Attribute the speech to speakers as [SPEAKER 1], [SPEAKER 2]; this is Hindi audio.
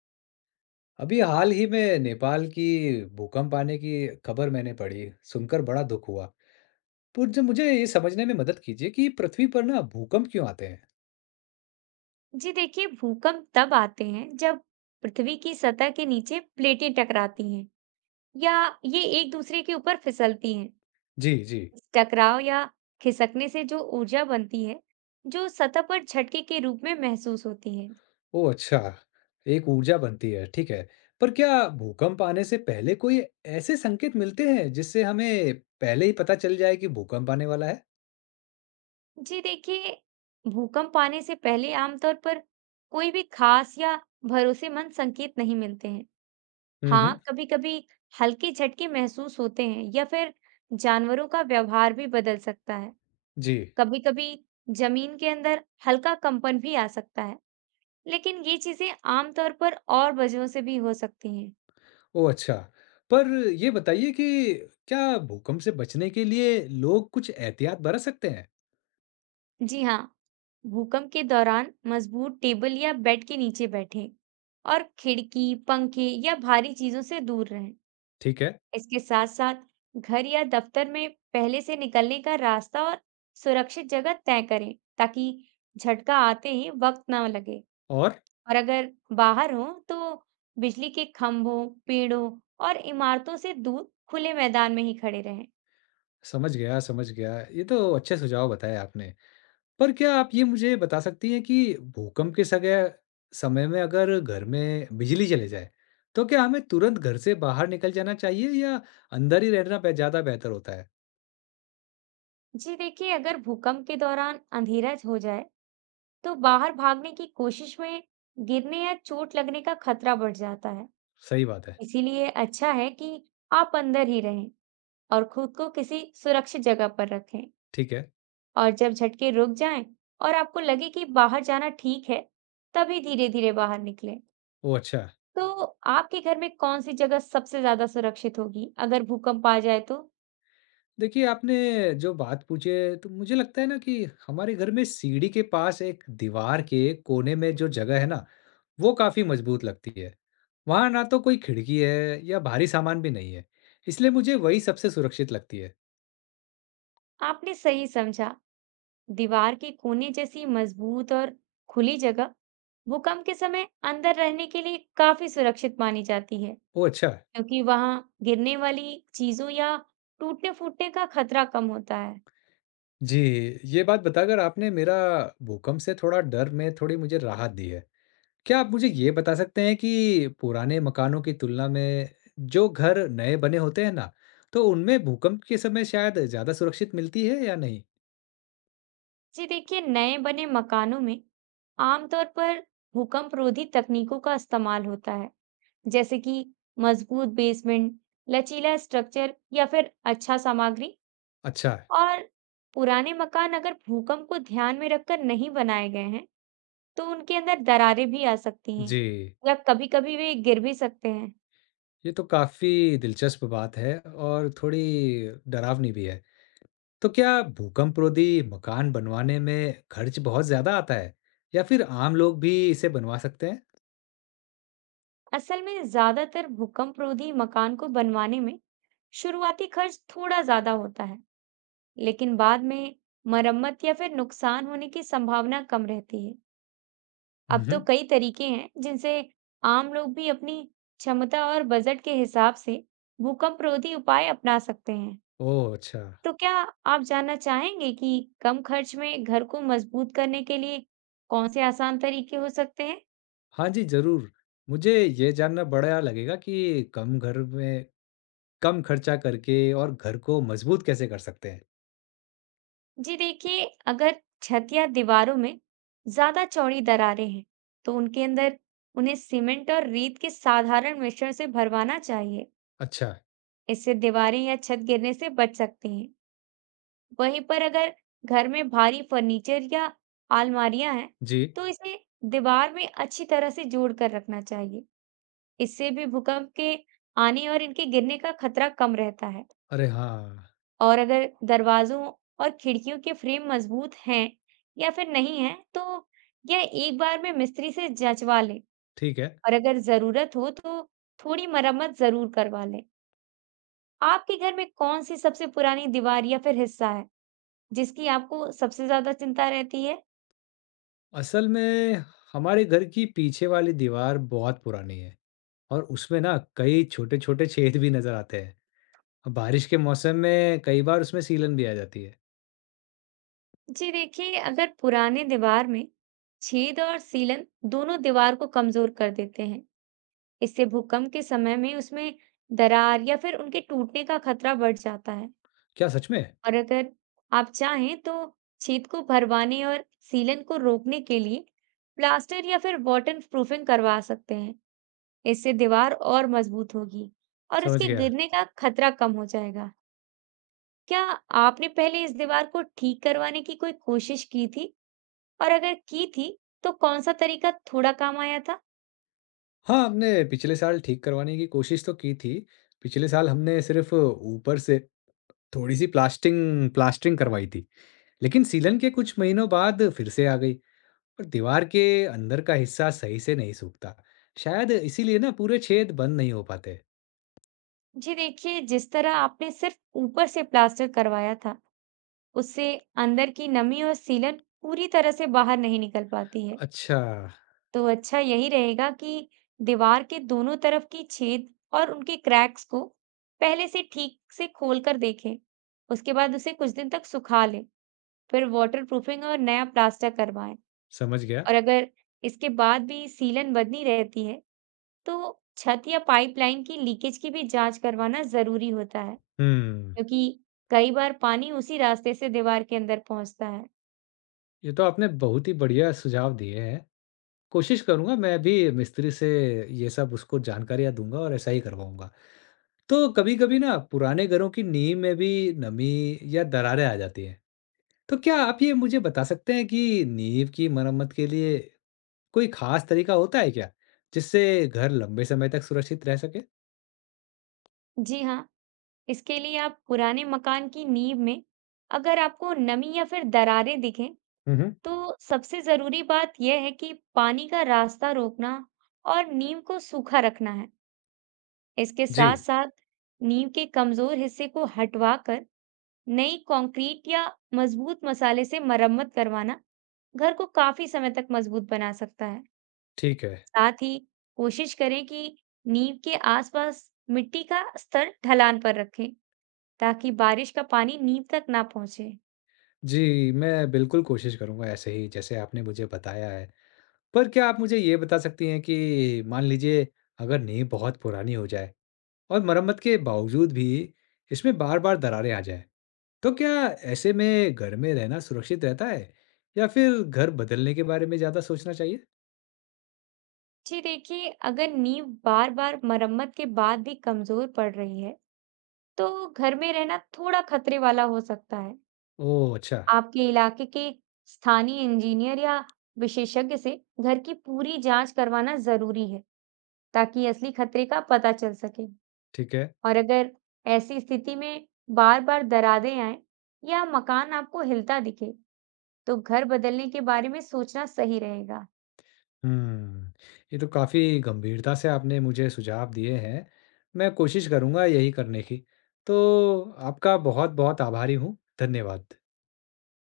[SPEAKER 1] अभी हाल ही में नेपाल की भूकंप आने की खबर मैंने पढ़ी, सुनकर बड़ा दुख हुआ। तो जब मुझे ये समझने में मदद कीजिए कि पृथ्वी पर ना भूकंप क्यों आते हैं?
[SPEAKER 2] जी देखिए, भूकंप तब आते हैं जब पृथ्वी की सतह के नीचे प्लेटें टकराती हैं या ये एक दूसरे के ऊपर फिसलती हैं।
[SPEAKER 1] जी, जी।
[SPEAKER 2] इस टकराव या खिसकने से जो ऊर्जा बनती है, जो सतह पर झटके के रूप में महसूस होती है।
[SPEAKER 1] ओह अच्छा, एक ऊर्जा बनती है, ठीक है। पर क्या भूकंप आने से पहले कोई ऐसे संकेत मिलते हैं जिससे हमें पहले ही पता चल जाए कि भूकंप आने वाला है?
[SPEAKER 2] जी देखिए, भूकंप आने से पहले आमतौर पर कोई भी खास या भरोसेमंद संकेत नहीं मिलते हैं।
[SPEAKER 1] हुँ, हुँ।
[SPEAKER 2] हाँ, कभी-कभी हल्के झटके महसूस होते हैं या फिर जानवरों का व्यवहार भी बदल सकता है।
[SPEAKER 1] जी।
[SPEAKER 2] कभी-कभी जमीन के अंदर हल्का कंपन भी आ सकता है, लेकिन ये चीजें आमतौर पर और वजहों से भी हो सकती हैं।
[SPEAKER 1] ओह अच्छा। पर ये बताइए कि क्या भूकंप से बचने के लिए लोग कुछ एहतियात बरत सकते हैं?
[SPEAKER 2] जी हाँ, भूकंप के दौरान मजबूत टेबल या बेड के नीचे बैठें और खिड़की, पंखे या भारी चीजों से दूर रहें।
[SPEAKER 1] ठीक है,
[SPEAKER 2] इसके साथ-साथ घर या दफ्तर में पहले से निकलने का रास्ता और सुरक्षित जगह तय करें ताकि झटका आते ही वक्त ना लगे।
[SPEAKER 1] और?
[SPEAKER 2] और अगर बाहर हो तो बिजली के खंभों, पेड़ों और इमारतों से दूर खुले मैदान में ही खड़े रहें।
[SPEAKER 1] समझ गया, समझ गया। ये तो अच्छे सुझाव बताए आपने। पर क्या आप ये मुझे बता सकती हैं कि भूकंप के सगय समय में अगर घर में बिजली चले जाए, तो क्या हमें तुरंत घर से बाहर निकल जाना चाहिए या अंदर ही रहना बे ज़्यादा बेहतर होता है?
[SPEAKER 2] जी देखिए, अगर भूकंप के दौरान अंधेरा हो जाए तो बाहर भागने की कोशिश में गिरने या चोट लगने का खतरा बढ़ जाता है।
[SPEAKER 1] सही बात है।
[SPEAKER 2] इसीलिए अच्छा है कि आप अंदर ही रहें और खुद को किसी सुरक्षित जगह पर रखें।
[SPEAKER 1] ठीक है।
[SPEAKER 2] और जब झटके रुक जाएं और आपको लगे कि बाहर जाना ठीक है, तभी धीरे-धीरे बाहर निकलें।
[SPEAKER 1] ओह अच्छा!
[SPEAKER 2] तो आपके घर में कौन सी जगह सबसे ज्यादा सुरक्षित होगी अगर भूकंप आ जाए तो?
[SPEAKER 1] देखिए आपने जो बात पूछी है, तो मुझे लगता है ना कि हमारे घर में सीढ़ी के पास एक दीवार के कोने में जो जगह है ना वो काफी मजबूत लगती है। वहाँ ना तो कोई खिड़की है या भारी सामान भी नहीं है, इसलिए मुझे वही सबसे सुरक्षित लगती है।
[SPEAKER 2] आपने सही समझा। दीवार के कोने जैसी मजबूत और खुली जगह भूकंप के समय अंदर रहने के लिए काफी सुरक्षित मानी जाती है,
[SPEAKER 1] ओह अच्छा,
[SPEAKER 2] क्योंकि वहां गिरने वाली चीजों या टूटने-फूटने का खतरा कम होता है।
[SPEAKER 1] जी, ये बात बताकर आपने मेरा भूकंप से थोड़ा डर में थोड़ी मुझे राहत दी है। क्या आप मुझे ये बता सकते हैं कि पुराने मकानों की तुलना में जो घर नए बने होते हैं ना, तो उनमें भूकंप के समय शायद ज़्यादा सुरक्षित मिलती है या नहीं?
[SPEAKER 2] जी देखिए, नए बने मकानों में आमतौर पर भूकंप रोधी तकनीकों का इस्तेमाल होता है। जैसे कि मजबूत बेसमेंट, लचीला स्ट्रक्चर या फिर अच्छा सामग्री।
[SPEAKER 1] अच्छा,
[SPEAKER 2] और पुराने मकान अगर भूकंप को ध्यान में रखकर नहीं बनाए गए हैं, तो उनके अंदर दरारें भी आ सकती हैं
[SPEAKER 1] जी,
[SPEAKER 2] या कभी-कभी वे गिर भी सकते हैं।
[SPEAKER 1] ये तो काफी दिलचस्प बात है और थोड़ी डरावनी भी है। तो क्या भूकंपरोधी मकान बनवाने में खर्च बहुत ज्यादा आता है या फिर आम लोग भी इसे बनवा सकते हैं।
[SPEAKER 2] असल में ज्यादातर भूकंपरोधी मकान को बनवाने में शुरुआती खर्च थोड़ा ज्यादा होता है, लेकिन बाद में मरम्मत या फिर नुकसान होने की संभावना कम रहती है। अब तो
[SPEAKER 1] हम्म।
[SPEAKER 2] कई तरीके हैं जिनसे आम लोग भी अपनी क्षमता और बजट के हिसाब से भूकंप रोधी उपाय अपना सकते हैं।
[SPEAKER 1] ओह अच्छा।
[SPEAKER 2] तो क्या आप जानना चाहेंगे कि कम खर्च में घर को मजबूत करने के लिए कौन से आसान तरीके हो सकते हैं?
[SPEAKER 1] हाँ जी जरूर, मुझे ये जानना बड़ा लगेगा कि कम घर में कम खर्चा करके और घर को मजबूत कैसे कर सकते हैं।
[SPEAKER 2] जी देखिए, अगर छत या दीवारों में ज्यादा चौड़ी दरारें हैं, तो उनके अंदर उन्हें सीमेंट और रेत के साधारण मिश्रण से भरवाना चाहिए।
[SPEAKER 1] अच्छा।
[SPEAKER 2] इससे दीवारें या छत गिरने से बच सकती हैं। वहीं पर अगर घर में भारी फर्नीचर या अलमारियां हैं,
[SPEAKER 1] जी।
[SPEAKER 2] तो इसे दीवार में अच्छी तरह से जोड़ कर रखना चाहिए। इससे भी भूकंप के आने और इनके गिरने का खतरा कम रहता है।
[SPEAKER 1] अरे हाँ।
[SPEAKER 2] और अगर दरवाजों और खिड़कियों के फ्रेम मजबूत हैं या फिर नहीं हैं, तो यह एक बार में मिस्त्री से जंचवा लें।
[SPEAKER 1] ठीक है।
[SPEAKER 2] और अगर जरूरत हो तो थोड़ी मरम्मत जरूर करवा लें। आपके घर में कौन सी सबसे पुरानी दीवार या फिर हिस्सा है जिसकी आपको सबसे ज्यादा चिंता रहती है?
[SPEAKER 1] असल में हमारे घर की पीछे वाली दीवार बहुत पुरानी है और उसमें ना कई छोटे छोटे छेद भी नजर आते हैं। बारिश के मौसम में कई बार उसमें सीलन भी आ जाती है।
[SPEAKER 2] जी देखिए, अगर पुराने दीवार में छेद और सीलन दोनों दीवार को कमजोर कर देते हैं, इससे भूकंप के समय में उसमें दरार या फिर उनके टूटने का खतरा बढ़ जाता है।
[SPEAKER 1] क्या सच में?
[SPEAKER 2] और अगर आप चाहें तो छेद को भरवाने और सीलन को रोकने के लिए प्लास्टर या फिर वाटर प्रूफिंग करवा सकते हैं। इससे दीवार और मजबूत होगी और
[SPEAKER 1] समझ
[SPEAKER 2] उसके
[SPEAKER 1] गया।
[SPEAKER 2] गिरने का खतरा कम हो जाएगा। क्या आपने पहले इस दीवार को ठीक करवाने की कोई कोशिश की थी? और अगर की थी तो कौन सा तरीका थोड़ा काम आया था?
[SPEAKER 1] हाँ, हमने पिछले साल ठीक करवाने की कोशिश तो की थी। पिछले साल हमने सिर्फ ऊपर से थोड़ी-सी प्लास्टिंग प्लास्टरिंग करवाई थी, लेकिन सीलन के कुछ महीनों बाद फिर से आ गई और दीवार के अंदर का हिस्सा सही से नहीं सूखता। शायद इसीलिए ना पूरे छेद बंद नहीं हो पाते।
[SPEAKER 2] जी देखिए, जिस तरह आपने सिर्फ ऊपर से प्लास्टर करवाया था, उससे अंदर की नमी और सीलन पूरी तरह से बाहर नहीं निकल पाती है।
[SPEAKER 1] अच्छा,
[SPEAKER 2] तो अच्छा यही रहेगा कि दीवार के दोनों तरफ की छेद और उनके क्रैक्स को पहले से ठीक से खोल कर देखें। उसके बाद उसे कुछ दिन तक सुखा लें, फिर वाटरप्रूफिंग और नया प्लास्टर करवाएं।
[SPEAKER 1] समझ गया।
[SPEAKER 2] और अगर इसके बाद भी सीलन बनी रहती है, तो छत या पाइपलाइन की लीकेज की भी जांच करवाना जरूरी होता है,
[SPEAKER 1] हुँ,
[SPEAKER 2] क्योंकि कई बार पानी उसी रास्ते से दीवार के अंदर पहुंचता है।
[SPEAKER 1] ये तो आपने बहुत ही बढ़िया सुझाव दिए हैं। कोशिश करूँगा मैं भी मिस्त्री से ये सब उसको जानकारियाँ दूँगा और ऐसा ही करवाऊँगा। तो कभी-कभी ना पुराने घरों की नींव में भी नमी या दरारें आ जाती हैं। तो क्या आप ये मुझे बता सकते हैं कि नींव की मरम्मत के लिए कोई खास तरीका होता है क्या, जिससे घर लंबे समय तक सुरक्षित रह सके?
[SPEAKER 2] जी हाँ, इसके लिए आप पुराने मकान की नींव में अगर आपको नमी या फिर दरारें दिखें,
[SPEAKER 1] हुँ, हुँ।
[SPEAKER 2] तो सबसे जरूरी बात यह है कि पानी का रास्ता रोकना और नींव को सूखा रखना है। इसके साथ
[SPEAKER 1] जी,
[SPEAKER 2] साथ नींव के कमजोर हिस्से को हटवा कर नई कंक्रीट या मजबूत मसाले से मरम्मत करवाना घर को काफी समय तक मजबूत बना सकता है।
[SPEAKER 1] ठीक है।
[SPEAKER 2] साथ ही कोशिश करें कि नींव के आसपास मिट्टी का स्तर ढलान पर रखें ताकि बारिश का पानी नींव तक ना पहुंचे।
[SPEAKER 1] जी, मैं बिल्कुल कोशिश करूँगा ऐसे ही जैसे आपने मुझे बताया है। पर क्या आप मुझे ये बता सकती हैं कि मान लीजिए अगर नींव बहुत पुरानी हो जाए और मरम्मत के बावजूद भी इसमें बार-बार दरारें आ जाएँ? तो क्या ऐसे में घर में रहना सुरक्षित रहता है या फिर घर बदलने के बारे में ज्यादा सोचना चाहिए?
[SPEAKER 2] जी देखिए, अगर नींव बार बार मरम्मत के बाद भी कमजोर पड़ रही है तो घर में रहना थोड़ा खतरे वाला हो सकता है।
[SPEAKER 1] ओह अच्छा,
[SPEAKER 2] आपके इलाके के स्थानीय इंजीनियर या विशेषज्ञ से घर की पूरी जांच करवाना जरूरी है ताकि असली खतरे का पता चल सके।
[SPEAKER 1] ठीक है।
[SPEAKER 2] और अगर ऐसी स्थिति में बार-बार दरारें आएं या मकान आपको हिलता दिखे, तो घर बदलने के बारे में सोचना सही रहेगा।
[SPEAKER 1] हम्म, ये तो काफी गंभीरता से आपने मुझे सुझाव दिए हैं। मैं कोशिश करूंगा यही करने की। तो आपका बहुत-बहुत आभारी हूँ। धन्यवाद।